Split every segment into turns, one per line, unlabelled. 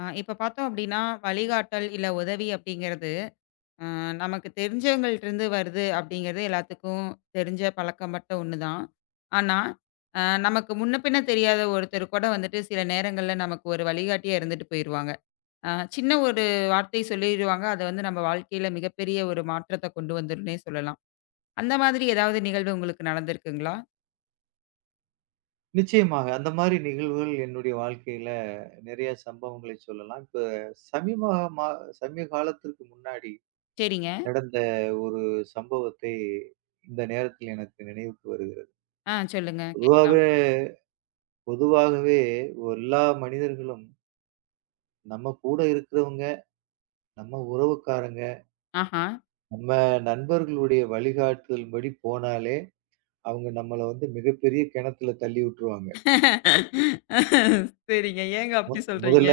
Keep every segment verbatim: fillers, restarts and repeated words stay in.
ஆ, இப்ப பார்த்தோம் அப்படின்னா, வழிகாட்டல் இல்ல உதவி அப்படிங்கிறது, அ நமக்கு தெரிஞ்சவங்கள்ட்டருந்து வருது அப்படிங்கிறது எல்லாத்துக்கும் தெரிஞ்ச பழக்கப்பட்ட ஒண்ணு தான். ஆனா, அ நமக்கு முன்ன பின்ன தெரியாத ஒருத்தர் கூட வந்துட்டு சில நேரங்கள்ல நமக்கு ஒரு வழிகாட்டியா இருந்துட்டு போயிருவாங்க. அ சின்ன ஒரு வார்த்தை சொல்லிருவாங்க. அது வந்து நம்ம வாழ்க்கையில மிகப்பெரிய ஒரு மாற்றத்த கொண்டு வந்துரும்னே சொல்லலாம். அந்த மாதிரி ஏதாவது நிகழ்வு உங்களுக்கு நடந்திருக்குங்களா?
நிச்சயமாக. அந்த மாரி நிகழ்வுகள் என்னுடைய வாழ்க்கையில நிறைய சம்பவங்களை சொல்லலாம். இப்ப சமீபமா சமீப காலத்திற்கு முன்னாடி
சரிங்க.
நடந்த ஒரு சம்பவத்தை இந்த நேரத்தில் எனக்கு நினைவுக்கு வருகிறது.
ஆ சொல்லுங்க கேட்கலாம்.
பொதுவாவே பொதுவாகவே எல்லா மனிதர்களும் நம்ம கூட இருக்கிறவங்க, நம்ம உறவுக்காரங்க,
ஆஹா.
நம்ம நண்பர்களுடைய வழிகாட்டுதல்படி போனாலே, அவங்க நம்மள வந்து மிகப்பெரிய கிணத்துல தள்ளி விட்டுருவாங்க.
சரிங்க. ஏங்க
மு
அப்படி சொல்றீங்க?
முதல்ல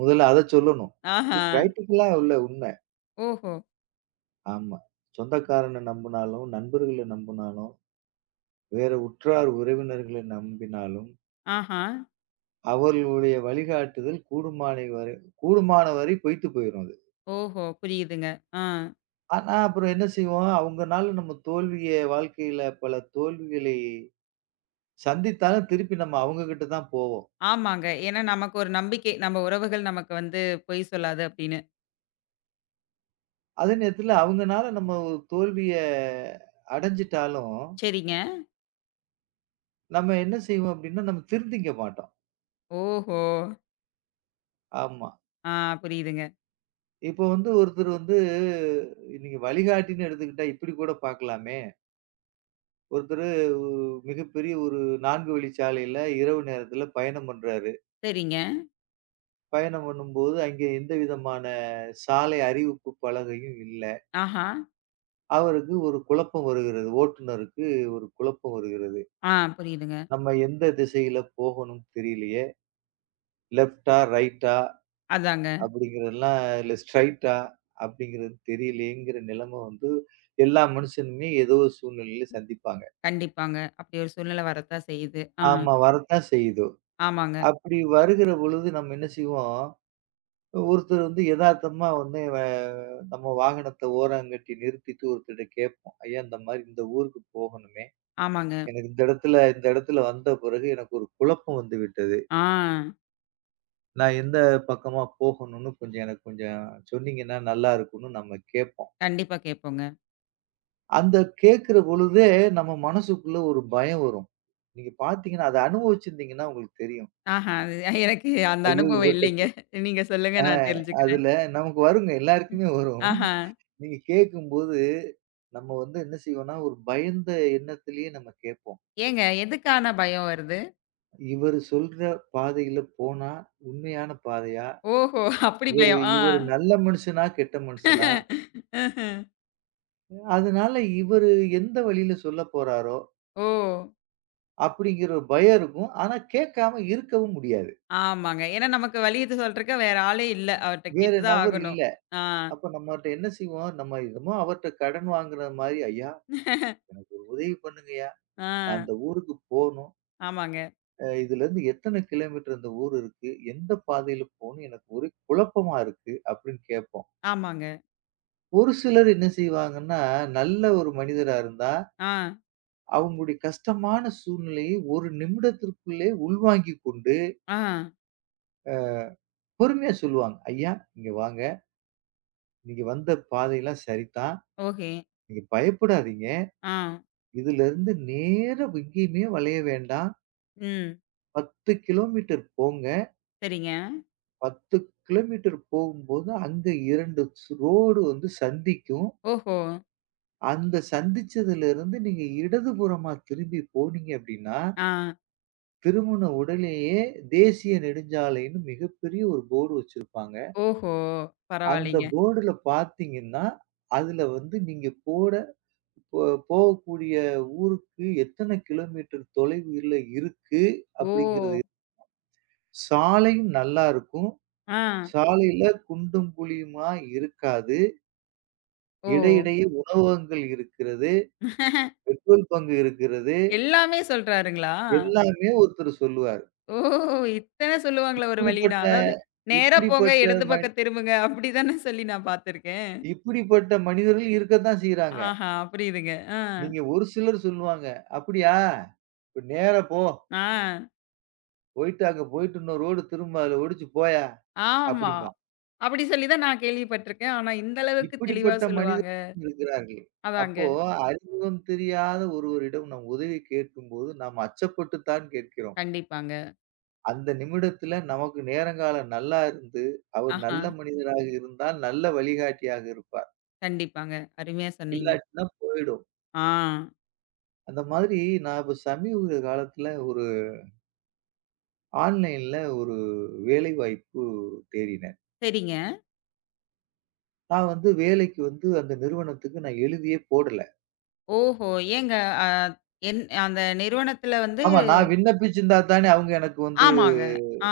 முதல்ல அத சொல்லணும். இது
ஆஹா.
பிராக்டிகலா உள்ள உண்ம.
ஓஹோ!
ஆமா. சொந்தக்காரன நம்புனாலும், நண்பர்கள நம்புனாலும், வேற உற்றார் உறவினர்களை நம்பினாலும்,
ஆஹா!
அவர்களுடைய வழிகாட்டுதல் கூடுமானை வரை கூடுமான வரை பொய்த்து போயிரும் அது.
ஓஹோ! புரியுதுங்க. ஆ.
ஆனா அப்புறம் என்ன செய்வோம், அவங்கனால நம்ம தோல்விய வாழ்க்கையில பல தோல்விகளை சந்தித்தாலும் திருப்பி நம்ம அவங்க கிட்ட தான் போவோம்.
ஆமாங்க. ஏன்னா நமக்கு ஒரு நம்பிக்கை. நம்ம உறவுகள் நமக்கு வந்து பொய் சொல்லாது அப்படின்னு.
அதே நேரத்துல அவங்கனால நம்ம ஒரு தோல்விய அடைஞ்சிட்டாலும்,
சரிங்க.
நம்ம என்ன செய்வோம் அப்டின்னா, நம்ம திருந்திக்க மாட்டோம்.
ஓஹோ!
ஆமா.
ஆ புரியுதுங்க.
இப்போ வந்து ஒருத்தர் வந்து நீங்க வழிகாட்டின்னு எடுத்துக்கிட்டா இப்படி கூட பார்க்கலாமே! ஒருத்தரு மிகப்பெரிய ஒரு நான்கு வழிச்சாலையில இரவு நேரத்தில பயணம் பண்றாரு.
சரிங்க.
பயணம் பண்ணும்போது அங்கே எந்த விதமான சாலை அறிவிப்பு பலகையும் இல்ல.
ஆஹா!
அவருக்கு ஒரு குழப்பம் வருகிறது. ஓட்டுநருக்கு ஒரு குழப்பம் வருகிறது.
ஆ புரியுதுங்க.
நம்ம எந்த திசையில போகணும்னு தெரியலையே! லெஃப்ட்டா, ரைட்டா
அதாங்க.
அப்படிங்கிறதெல்லாம் இல்ல ஸ்ட்ரைட்டா அப்படிங்கிறது தெரியலையேங்கிற நிலைமை வந்து எல்லா மனுஷனுமே ஏதோ ஒரு சூழ்நிலையில சந்திப்பாங்க.
கண்டிப்பாங்க. அப்படி ஒரு சூழ்நிலை வரத்தான் செய்யுது. ஆ.
ஆமா. வரத்தான் செய்யுது.
ஆமாங்க,
அப்படி வருகிற பொழுது நம்ம என்ன செய்வோம், ஒருத்தர் வந்து எதார்த்தமா வந்து வ நம்ம வாகனத்த ஓரங்கட்டி நிறுத்திட்டு ஒருத்தர்ட்ட கேட்போம். ஐயா, இந்த மாரி இந்த ஊருக்கு போகணுமே.
ஆமாங்க.
எனக்கு இந்த இடத்துல இந்த இடத்துல வந்த பிறகு எனக்கு ஒரு குழப்பம் வந்து விட்டது.
ஆ.
நான் எந்த பக்கமா போகணும்னு கொஞ்சம் எனக்கு கொஞ்சம் சொன்னீங்கன்னா நல்லா இருக்கும்னு நம்ம கேட்போம்.
கண்டிப்பா கேட்போங்க.
அந்த கேட்கிற பொழுதே நம்ம மனசுக்குள்ள ஒரு பயம் வரும். நீங்க பார்த்தீங்கன்னா, அத அனுபவிச்சிருந்தீங்கன்னா உங்களுக்கு தெரியும்.
ஆஹா! அது எனக்கு அந்த
ஐயோ!
அனுபவம்
இவர்ட்ட
இல்லைங்க. நீங்க சொல்லுங்க
ஆ
நான் தெரிஞ்சுக்கிறேன்.
அதுல நமக்கு வருங்க. எல்லாருக்குமே வரும்.
ஆஹா!
நீங்க கேட்கும்போது, நம்ம வந்து என்ன செய்வோம்னா, ஒரு பயந்த எண்ணத்திலேயே நம்ம கேட்போம்.
ஏங்க எதுக்கான பயம் வருது?
இவரு சொல்ற பாதையில போனா உண்மையான பாதையா?
ஓஹோ! அப்படி
இவரு
பயம். ஆ.
இவரு நல்ல மனுஷனா? கெட்ட மனுஷனா?
ம்ஹ்ம்.
அதனால இவரு எந்த வழியில சொல்லப் போறாரோ?
ஓ!
அப்படிங்கிற ஒரு பயம் இருக்கும். ஆனா கேட்காம இருக்கவும் முடியாது.
ஆமாங்க. ஏன்னா நமக்கு வழி இது சொல்றக்கு வேற ஆளே இல்ல. அவர்ட்ட
வேற
கேட்டு தான்
நபர் இல்ல.
ஆகணும். ஆ.
அப்ப நம்மட்ட என்ன செய்வோம்? நம்ம என்னமோ அவர்ட்ட கடன் வாங்குற மாரி, "ஐயா! உதவி பண்ணுங்கய்யா!
ஆ.
நான் அந்த ஊருக்கு போணும்."
ஆமாங்க.
அ இதுலேருந்து எத்தன கிலோமீட்டர் இந்த ஊர் இருக்கு? எந்த பாதையில போணும்? எனக்கு ஒரே குழப்பமா இருக்கு." அப்படின்னு கேட்போம்.
ஆமாங்க.
ஒரு சிலர் என்ன செய்வாங்கன்னா, நல்ல ஒரு மனிதரா இருந்தா,
ஆ.
அவங்களுடைய கஷ்டமான சூழ்நிலையை ஒரு நிமிடத்திற்குள்ளே உள்வாங்கிக் கொண்டு
ஆ.
பொறுமையா சொல்லுவாங்க. "ஐயா, இங்க வாங்க. நீங்க வந்த பாதையெல்லாம் சரிதான்.
ஓகே.
நீங்க பயப்படாதீங்க.
ஆ.
இதுலேருந்து நேரா எங்கேயுமே வளைய வேண்டாம்.
ம்.
பத்து கிலோமீட்டர் போங்க.
சரிங்க.
பத்து கிலோமீட்டர் போகும்போது அங்க இரண்டு ஸ் ரோடு வந்து சந்திக்கும்.
ஓஹோ!
அந்த சந்திச்சதுல இருந்து நீங்க இடதுபுறமா திரும்பி போனீங்க அப்படின்னா,
ஆ.
திரும்புன உடனேயே தேசிய நெடுஞ்சாலைன்னு மிகப்பெரிய ஒரு போர்டு வச்சிருப்பாங்க.
ஓஹோ!
அந்த
பரவாயில்லைங்க.
போர்டுல பார்த்தீங்கன்னா, அதுல வந்து நீங்க போட போ போகக்கூடிய ஊருக்கு எத்தனை கிலோமீட்டர் தொலைவுல இருக்கு
ஓ!
அப்படிங்கிறது. சாலையும் நல்லா இருக்கும்.
ஆ.
சாலையில குண்டும் குழியுமா இருக்காது.
ஓ!
இடையிடையே உணவகங்கள் இருக்கிறது. பெட்ரோல் பங்க் இருக்கிறது.
எல்லாமே சொல்றாருங்களா?
எல்லாமே ஒருத்தர் சொல்லுவாரு.
ஓ! இத்தன சொல்லுவாங்களா ஒரு வழின்னா?
இப்படிப்பட்ட
அதாவது நேரா போங்க,
இப்படிப்பட்ட
இடது
மனி
பக்கம் திரும்புங்க அப்டி தானே சொல்லி நான் பார்த்துருக்கேன்.
இப்படிப்பட்ட மனிதர்கள் இருக்கத்தான் செய்றாங்க.
ஆஹா! புரியுதுங்க. ஆ.
நீங்க ஒரு சிலர் சொல்லுவாங்க, "அப்படியா? இப்ப நேரா போ.
ஆ.
போயிட்டு அங்க போயிட்டு இன்னொரு ரோடு திரும்ப அதுல ஒடிச்சு போயா"
ஆமா.
அப்படிம்பான்.
அப்படி சொல்லி தான் நான் கேள்விப்பட்டுருக்கேன். ஆனா, இந்த அளவுக்கு தெளிவா
இப்படிப்பட்ட
சொல்லுவாங்க.
மனிதர்கள் இருக்கிறார்கள்.
அதாங்க.
அப்போ அறிமுகம் தெரியாத ஒருவரிடம் நம் உதவி கேட்கும்போது, நாம் அச்சப்பட்டுத்தான் கேட்கிறோம்.
கண்டிப்பாங்க.
அந்த நிமிடத்துல நமக்கு நேரங்காலம் நல்லா இருந்து, அவர்
ஆஹா.
நல்ல மனிதராக இருந்தால் நல்ல வழிகாட்டியாக இருப்பார்.
கண்டிப்பாங்க. அருமையா சொன்னீங்க.
இல்லாட்டினா போயிடும்.
ஆ.
அந்த மாதிரி நான் இப்ப சமீப காலத்துல ஒரு ஆன்லைன்ல ஒரு வேலைவாய்ப்பு தேடினேன்.
சரிங்க.
நான் வந்து வேலைக்கு வந்து அந்த நிறுவனத்துக்கு நான் எழுதியே போடல.
ஓஹோ! ஏங்க அ என் அந்த நிறுவனத்துல வந்து
ஆமா, நான் விண்ணப்பிச்சிருந்தா தானே அவங்க எனக்கு வந்து
ஆமாங்க. ஆ.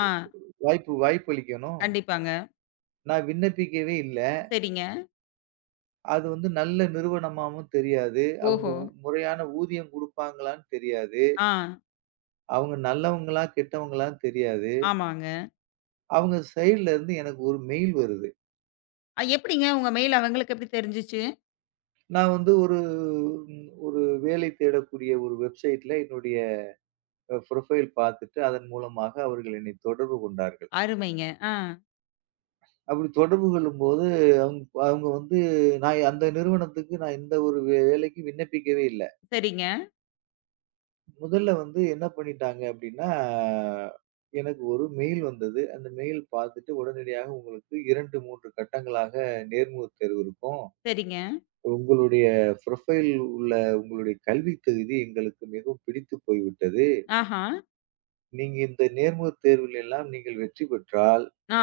வாய்ப்பு வாய்ப்பளிக்கணும்.
கண்டிப்பாங்க.
நான் விண்ணப்பிக்கவே இல்ல.
சரிங்க.
அது வந்து நல்ல நிறுவனமாவும் தெரியாது. அவங்க
ஓஹோ!
உ முறையான ஊதியம் குடுப்பாங்களான்னு தெரியாது.
ஆ.
அவங்க நல்லவங்களா, கெட்டவங்களான்னு தெரியாது.
ஆமாங்க.
அவங்க சைட்ல இருந்து எனக்கு ஒரு மெயில் வருது.
அ எப்படிங்க உங்க மெயில் அவங்களுக்கு எப்படி தெரிஞ்சுச்சு?
நான் வந்து ஒரு ம் ஒரு வேலை தேடக்கூடிய ஒரு வெப்சைட்ல என்னுடைய அ புரொஃபைல் பார்த்துட்டு, அதன் மூலமாக அவர்கள் என்னை தொடர்பு கொண்டார்கள்.
அருமைங்க. ஆ.
அப்படி தொடர்பு கொள்ளும்போது, அவுங் அவுங்க வந்து நான் அந்த நிறுவனத்துக்கு நான் இந்த ஒரு வே வேலைக்கு விண்ணப்பிக்கவே இல்ல.
சரிங்க,
முதல்ல வந்து என்ன பண்ணிட்டாங்க அப்படின்னா, எனக்கு ஒரு மெயில் வந்தது. அந்த மெயில் பார்த்துட்டு உடனடியாக உங்களுக்கு இரண்டு, மூன்று கட்டங்களாக நேர்முகத் தேர்வு இருக்கும்.
சரிங்க.
உங்களுடைய புரொஃபைல் உள்ள உங்களுடைய கல்வித் தகுதி எங்களுக்கு மிகவும் பிடித்துப் போய்விட்டது.
ஆஹா.
நீங்க இந்த நேர்முகத் தேர்வில் எல்லாம் நீங்கள் வெற்றி பெற்றால்,
ஆ.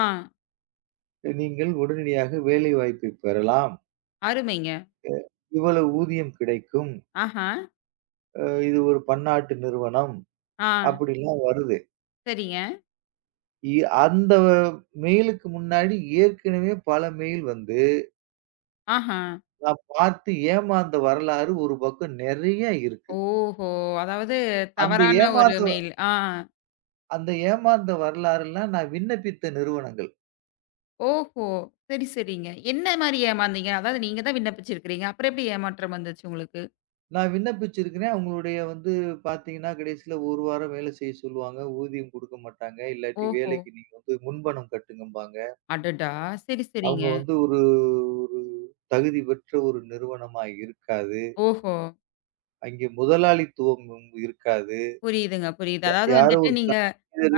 நீங்கள் உடனடியாக வேலை வாய்ப்பைப் பெறலாம்.
அருமைங்க.
இவ்வளவு ஊதியம் கிடைக்கும்.
ஆஹா.
அ இது ஒரு பன்னாட்டு நிறுவனம்.
ஆ.
அப்படிலாம் வருது.
சரிங்க.
இ அந்த மெயிலுக்கு முன்னாடி ஏற்கனவே பல மெயில் வந்து,
ஆஹா.
நான் பார்த்து ஏமாந்த வரலாறு ஒரு பக்கம் நெறைய இருக்கு.
ஓஹோ! அதாவது
அந்த
தவறான ஒரு
ஏமாந்த
மெயில். ஆ.
அந்த ஏமாந்த வரலாறுலாம் நான் விண்ணப்பித்த நிறுவனங்கள்.
ஓஹோ! சரி, சரிங்க. என்ன மாரி ஏமாந்தீங்க? அதாவது நீங்க தான் விண்ணப்பிச்சிருக்கிறீங்க. அப்புறம் எப்படி ஏமாற்றம் வந்துச்சு உங்களுக்கு?
நான் விண்ணப்பிச்சிருக்கிறேன். அவங்களுடைய வந்து பார்த்தீங்கன்னா, கடைசியில ஒரு வாரம் வேலை செய்ய சொல்லுவாங்க. ஊதியம் குடுக்க மாட்டாங்க. இல்லாட்டி
ஓஹோ!
வேலைக்கு நீங்க வந்து முன்பணம் கட்டுங்கம்பாங்க.
அடடா! சரி, சரிங்க.
அவங்க வந்து ஒரு ஒரு தகுதி பெற்ற ஒரு நிறுவனமா இருக்காது.
ஓஹோ!
அங்கே முதலாளித்துவம் இருக்காது.
புரியுதுங்க, புரியுது.
யா
அதாவது
யாரோ
வந்துட்டு
ஒரு
நீங்க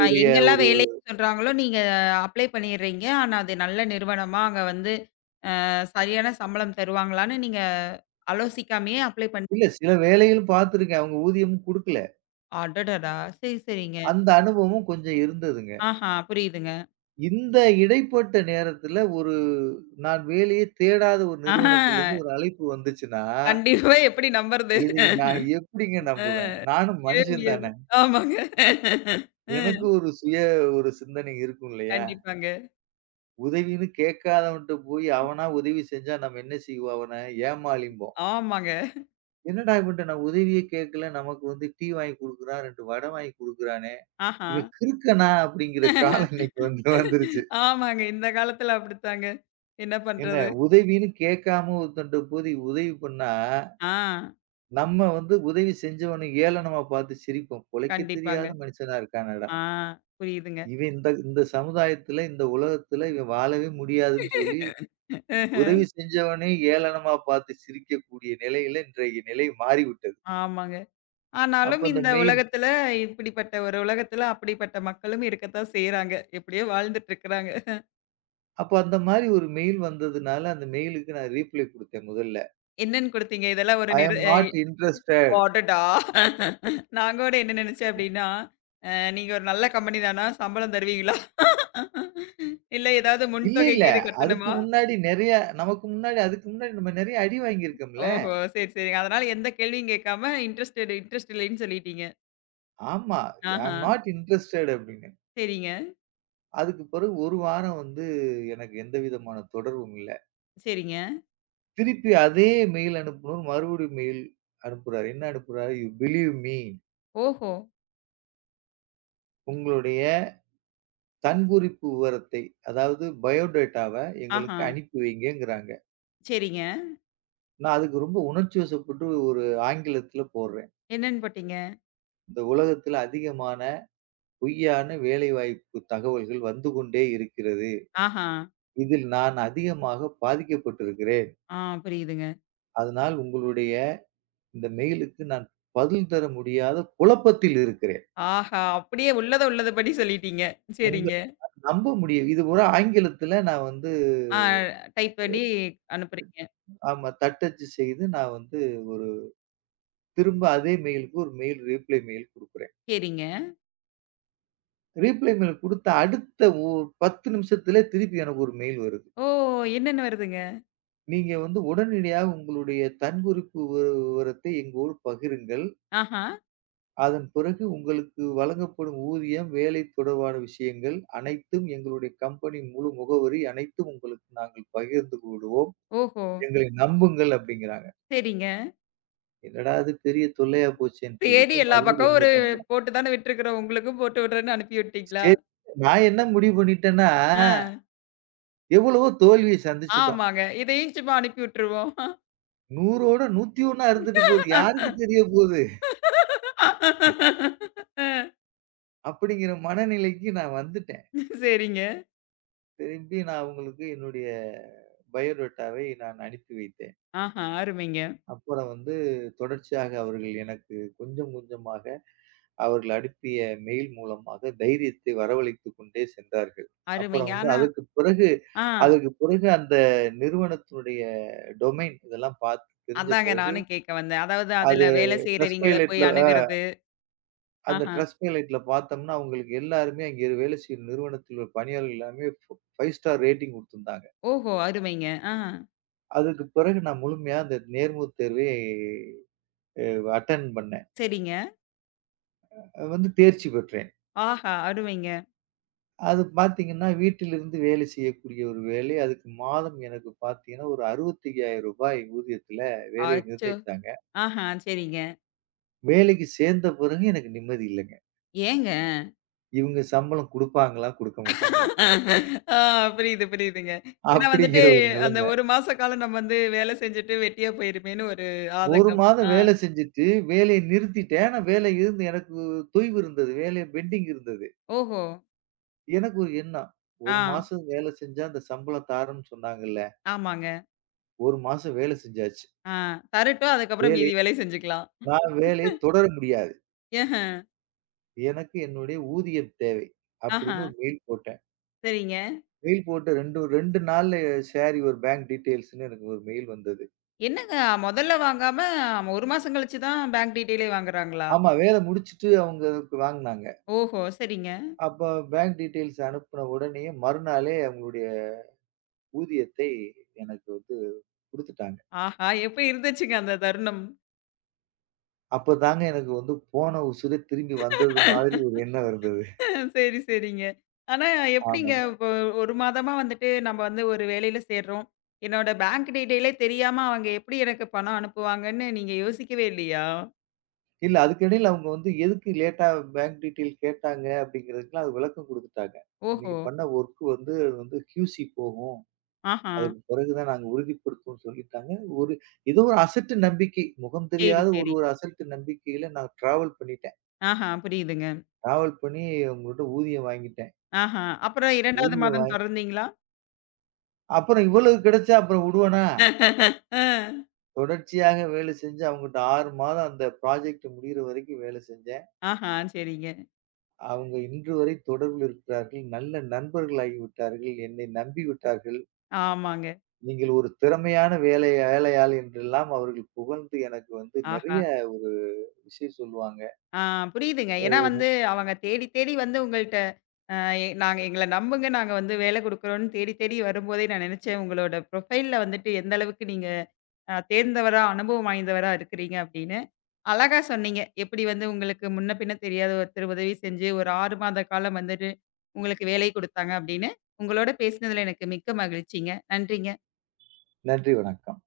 அ எங்கெல்லாம்
ஒரு
வேலை சொல்றாங்களோ, நீங்க அப்ளை பண்ணிடுறீங்க. ஆனா அது நல்ல நிறுவனமா, அங்க வந்து அ சரியான சம்பளம் தருவாங்களான்னு நீங்க ஆலோசிக்காமயே அப்ளை பண்ணி
இல்ல சில வேலைகள் பார்த்துருக்கேன். அவங்க ஊதியமும் குடுக்கல.
அடடடா! சரி, சரிங்க.
அந்த அனுபவமும் கொஞ்சம் இருந்ததுங்க.
ஆஹா! புரியுதுங்க.
இந்த இடைப்பட்ட நேரத்தில ஒரு நான் வேலையே தேடாத ஒரு
ஆஹா!
நிறுவனத்திலிருந்து ஒரு அழைப்பு வந்துச்சுன்னா
கண்டிப்பா எப்படி நம்புறது?
இது நான் எப்படிங்க நம்புவேன்? நானும்
முடியவே
மனுஷன்
முடியாது.
தானே!
ஆமாங்க. ம்.
எனக்கும் ஒரு சுய ஒரு சிந்தனை இருக்கும் இல்லையா?
கண்டிப்பாங்க.
உதவின்னு கேட்காதவன்ட்ட போய் அவனா உதவி செஞ்சா நம்ம என்ன செய்வோம் அவன? ஏமாளிம்போம்.
ஆமாங்க.
என்னடா இவன்ட்ட நான் உதவியே கேட்கல, நமக்கு வந்து டீ வாங்கி குடுக்குறான், ரெண்டு வடை வாங்கி குடுக்குறானே!
ஆஹா.
இவன் கிறுக்கனா? அப்படிங்கிற காலம் இன்னைக்கு வந்து வந்துருச்சு.
ஆமாங்க. இந்த காலத்துல அப்படித்தாங்க. என்ன
என்ன
பண்றது?
உதவின்னு கேட்காம ஒருத்தன்ட்ட போய் உதவி பண்ணா,
ஆ.
நம்ம வந்து உதவி செஞ்சவன ஏளனமா பார்த்து சிரிப்போம். பொழைக்க
கண்டிப்பாங்க.
தெரியாத மனுஷனா இருக்கானடா!
ஆ. புரியுதுங்க.
இவன் இந்த இந்த சமுதாயத்துல, இந்த உலகத்துல இவன் வாழவே முடியாதுன்னு சொல்லி,
ம்ஹ்ம்.
உதவி செஞ்சவனை ஏளனமா பார்த்து சிரிக்கக்கூடிய நிலையில இன்றைய நிலை மாறிவிட்டது.
ஆமாங்க.
அப்ப
ஆனாலும்
அந்த
இந்த
மெயில்
உலகத்துல இப்படிப்பட்ட ஒரு உலகத்துல அப்படிப்பட்ட மக்களும் இருக்கத்தான் செய்றாங்க. எப்படியோ வாழ்ந்துட்டு இருக்கறாங்க.
அப்ப அந்த மாரி ஒரு மெயில் வந்ததுனால, அந்த மெயிலுக்கு நான் ரீப்ளை குடுத்தேன் முதல்ல.
என்னன்னு குடுத்தீங்க? இதெல்லாம் ஒரு
ஐ
நிறு
அம் நாட் இன்ட்ரஸ்டட்.
அடடா! நான் கூட என்ன நெனச்சேன் அப்டின்னா, அ நீங்க ஒரு நல்ல கம்பெனி தானா? சம்பளம் தருவீங்களா? இல்ல ஏதாவது
இல்ல,
முன்தொகை
இல்ல.
கீது
அதுக்கு
கட்டணுமா?
முன்னாடி நெறைய நமக்கு முன்னாடி அதுக்கு முன்னாடி நம்ம நெறைய அடி வாங்கியிருக்கோம்ல.
ஓஹோ! சரி, சரிங்க. அதனால எந்த கேள்வியும் கேட்காம இன்ட்ரஸ்டட் இன்ட்ரெஸ்ட் இல்லைன்னு சொல்லிட்டீங்க.
ஆமா. ஐ
ஆஹா!
அம் நாட் இன்ட்ரஸ்டட் அப்படின்னு.
சரிங்க,
அதுக்கு பிறகு ஒரு வாரம் வந்து எனக்கு எந்த விதமான தொடர்பும் இல்ல.
சரிங்க.
திருப்பி அதே மெயில் அனுப்புனவர் மறுபடியும் மெயில் அனுப்புறாரு. என்ன அனுப்புறாரு? "யூ பிலீவ் மீ,
ஓஹோ!
உங்களுடைய தன்குறிப்பு விவரத்தை, அதாவது பயோடேட்டாவ
ஆஹா!
எங்களுக்கு அனுப்பி வைங்கங்கிறாங்க."
சரிங்க.
நான் அதுக்கு ரொம்ப உணர்ச்சி வசப்பட்டு ஒரு ஆங்கிலத்தில போடுறேன்.
என்னன்னு போட்டீங்க?
"இந்த உலகத்தில அதிகமான பொய்யான வேலைவாய்ப்பு தகவல்கள் வந்து கொண்டே இருக்கிறது.
ஆஹா!
இதில் நான் அதிகமாக பாதிக்கப்பட்டிருக்கிறேன்.
ஆ புரியுதுங்க.
அதனால் உங்களுடைய இந்த மெயிலுக்கு நான் பதில் தர முடியாத குழப்பத்தில் இருக்கிறேன்."
ஆஹா! அப்படியே உள்ளத உள்ளதபடி சொல்லிட்டீங்க.
உங்க
சரிங்க.
நம்ப முடியும். இது ஒரு ஆங்கிலத்தில நான் வந்து
ஆ டைப் பண்ணி அனுப்புறீங்க.
ஆமா தட்டச்சு செய்து நான் வந்து ஒரு திரும்ப அதே மெயிலுக்கு ஒரு மெயில் ரீப்ளை மெயில் குடுக்குறேன்.
சரிங்க.
ரீப்ளை மெயில் குடுத்த அடுத்த ஒரு பத்து நிமிஷத்திலே திருப்பி எனக்கு ஒரு மெயில் வருது.
ஓ! என்னன்னு வருதுங்க?
நீங்க வந்து உடனடியாக உங்களுடைய தன்குறிப்பு விவ விவரத்தை எங்கோடு பகிருங்கள்.
ஆஹா!
அதன் பிறகு உங்களுக்கு வழங்கப்படும் ஊதியம், வேலை தொடர்பான விஷயங்கள் அனைத்தும் எங்களுடைய கம்பெனி முழு முகவரி அனைத்தும் உங்களுக்கு நாங்கள் பகிர்ந்து கொள்
ஓஹோ!
எங்களை நம்புங்கள் அப்டிங்கிறாங்க.
சரிங்க.
என்னடா இது பெரிய தொல்லையா போச்சேன்னு
தேடி
சொல்லிட்டு
எல்லா
மறுபடியும்
பக்கம் ஒரு
என்ன பண்ணேன்,
போட்டு தானே விட்டுருக்கிறோம். உங்களுக்கும் போட்டு விடுறேன்னு அனுப்பி விட்டீங்களா?
சரி நான் என்ன முடிவு பண்ணிட்டேன்னா,
ஆ,
எவ்வளவோ தோல்விய சந்திச்சுட்டோம்.
ஆமாங்க. இதையும் சும்மா அனுப்பி விட்டுருவோம்.
100ோட நூத்தி ஒண்ணு இருந்துட்டு போது. யாருக்கு தெரிய போது?
அ
அப்படிங்கிற மனநிலைக்கு நான் வந்துட்டேன்.
சரிங்க.
திரும்பி நான் அவங்களுக்கு என்னுடைய பயோடேட்டாவை நான் அனுப்பி வைத்தேன்.
ஆஹா, அருமைங்க.
அப்புறம் வந்து தொடர்ச்சியாக அவர்கள் எனக்கு கொஞ்சம் கொஞ்சமாக அவர்கள் அனுப்பிய மெயில் மூலமாக தைரியத்தை வரவழைத்துக் கொண்டே சென்றார்கள். அப்புறம்
அருமைங்க.
வந்து
ஆனா
அதுக்கு பிறகு
ஆ
அதுக்கு பிறகு அந்த நிறுவனத்தினுடைய டொமைன் இதெல்லாம் பார்த்து தெரிஞ்ச
அதாங்க
பிறகு
நானும் கேட்க வந்தேன். அதாவது
அது
அதுல வேலை செய்றவங்கள போய்
Trustpiletல அ
அணுகுறது.
அந்த
ஆஹா.
Trustpiletல பார்த்தோம்னா, அவங்களுக்கு எல்லாருமே அங்கே வேலை செய்யும் நிறுவனத்தில் உள்ள பணியாளர்கள் எல்லாமே ஃப ஐந்து ஸ்டார் ரேட்டிங் குடுத்திருந்தாங்க.
ஓஹோ! அருமைங்க. ஆ
அதுக்கு பிறகு நான் முழுமையா அந்த நேர்முகத் தேர்வை அ அட்டெண்ட் பண்ணேன்.
சரிங்க.
அஹ் வந்து தேர்ச்சி பெற்றேன்.
ஆஹா! அருமைங்க.
அது பார்த்தீங்கன்னா, வீட்டிலிருந்து வேலை செய்யக்கூடிய ஒரு வேலை. அதுக்கு மாதம் எனக்கு பார்த்தீங்கன்னா, ஒரு ரூ. அறுபத்தி ஐந்தாயிரம் ஊதியத்தில வேலைய
அச்சோ!
நிர்ணயிச்சாங்க.
ஆஹா சரிங்க.
வேலைக்கு சேர்ந்த பிறகு எனக்கு நிம்மதி இல்லங்க.
ஏங்க?
இவங்க சம்பளம் குடுப்பாங்களா? குடுக்க மாட்டாங்களா?
ஆ புரியுது, புரியுதுங்க. ஏன்னா வந்துட்டு,
அப்படிங்கிற ஒரு
அந்த
நிலைமை.
ஒரு மாச காலம் நம்ம வந்து வேலை செஞ்சுட்டு வெட்டியா போயிருமேன்னு ஒரு
ஒரு
ஆதங்கம்.
மாதம்
ஆ.
வேலை செஞ்சுட்டு வேலைய நிறுத்திட்டேன். ஆனா வேலை இருந்து எனக்கு தொய்வு இருந்தது. வேலை பெண்டிங் இருந்தது.
ஓஹோ!
எனக்கு ஒரு எண்ணம். ஒரு
ஆ.
மாசம் வேலை செஞ்சா அந்த சம்பளம் தாரேன்னு சொன்னாங்கல்ல.
ஆமாங்க.
ஒரு மாசம் வேலை செஞ்சாச்சு.
ஆ. தரட்டும், அதுக்கப்புறம்
வேலை
மீதி வேலைய செஞ்சுக்கலாம்.
நான் வேலைய தொடர முடியாது.
ஏஹ,
எனக்கு என்னுடைய ஊதியம் தேவை.
ஆஹா.
அப்படின்னு ஒரு மெயில் போட்டேன்.
சரிங்க.
மெயில் போட்டு ரெண்டு ரெண்டு நாள்ல ஷேர் யுவர் பேங்க் டீட்டெயில்ஸ்ன்னு எனக்கு ஒரு மெயில் வந்தது.
என்னங்க மொதல்ல வாங்காம ஒரு மாசம் கழிச்சு தான் பேங்க் டீட்டெயிலே வாங்குறாங்களா?
ஆமா, வேலை முடிச்சுட்டு அவங்க அதுக்கு வாங்குனாங்க.
ஓஹோ! சரிங்க.
அப்ப பேங்க் டீட்டெயில்ஸ் அனுப்புன உடனேயே மறுநாளே அவங்களுடைய ஊதியத்தை எனக்கு வந்து குடுத்துட்டாங்க.
ஆஹா! எப்படி இருந்துச்சுங்க அந்த தருணம்?
அப்பதாங்க எனக்கு வந்து போன உசுரே திரும்பி வந்தது மாதிரி ஒரு எண்ணம் இருந்தது.
சரி, சரிங்க. ஆனா எப்படிங்க
ஆமாங்க.
இப்போ ஒரு மாதமா வந்துட்டு நம்ம வந்து ஒரு வேலையில சேர்றோம். என்னோட பேங்க் டீட்டெயிலே தெரியாம அவங்க எப்படி எனக்கு பணம் அனுப்புவாங்கன்னு நீங்க யோசிக்கவே இல்லையா?
இல்ல அதுக்கிடையில அவங்க வந்து எதுக்கு லேட்டா பேங்க் டீட்டெயில் கேட்டாங்க அப்படிங்கிறதுக்குலாம் அது விளக்கம் குடுத்துட்டாங்க.
ஓஹோ!
நீங்க பண்ண வொர்க் வந்து அது வந்து Q C போகும்.
ஆஹா.
அதுக்கு பிறகு தான் நாங்க உறுதிப்படுத்துவோம்னு சொல்லிட்டாங்க. ஒரு ஏதோ ஒரு அசட்டு நம்பிக்கை. முகம்
சரி,
தெரியாத ஒரு
சரி.
ஒரு அசட்டு நம்பிக்கையில நான் டிராவல் பண்ணிட்டேன்.
ஆஹா, புரியுதுங்க.
டிராவல் பண்ணி அவங்கள்ட்ட ஊதியம் வாங்கிட்டேன்.
ஆஹா. அப்புறம் ரெண்டாவது
ஊதியம்
மாதம்
வாங்கி
தொடர்ந்தீங்களா?
அப்புறம் இவ்வளவு கிடைச்சா அப்புறம் விடுவேனா?
அ.
தொடர்ச்சியாக வேலை செஞ்சு அவங்கட்ட ஆறு மாதம் அந்த ப்ராஜெக்ட் முடியிற வரைக்கும் வேலை செஞ்சேன்.
ஆஹா, சரிங்க.
அவங்க இன்று வரை தொடர்பில் இருக்கிறார்கள். நல்ல நண்பர்களாகி விட்டார்கள். என்னை நம்பி விட்டார்கள்.
ஆமாங்க.
நீங்கள் ஒரு திறமையான வேலை வேலையாள் என்றெல்லாம் அவர்கள் புகழ்ந்து எனக்கு வந்து நிறைய
ஆஹா.
ஒரு விஷயம் சொல்லுவாங்க.
ஆ புரியுதுங்க. ஏன்னா வந்து அவங்க தேடி, தேடி வந்து உங்கள்ட்ட எ நாங்க எங்கள நம்புங்க. நாங்க வந்து வேலை குடுக்குறோம்ன்னு தேடி தேடி வரும்போதே நான் நெனச்சேன், உங்களோட ப்ரொஃபைல்ல வந்துட்டு எந்த அளவுக்கு நீங்க அ தேர்ந்தவரா, அனுபவம் வாய்ந்தவரா இருக்கிறீங்க அப்படின்னு. அழகா சொன்னீங்க. எப்படி வந்து உங்களுக்கு முன்ன பின்ன தெரியாத ஒருத்தர் உதவி செஞ்சு, ஒரு ஆறு மாத காலம் வந்துட்டு உங்களுக்கு வேலை குடுத்தாங்க அப்படின்னு. உங்களோட பேசினதுல எனக்கு மிக்க மகிழ்ச்சிங்க. நன்றிங்க.
நன்றி வணக்கம்.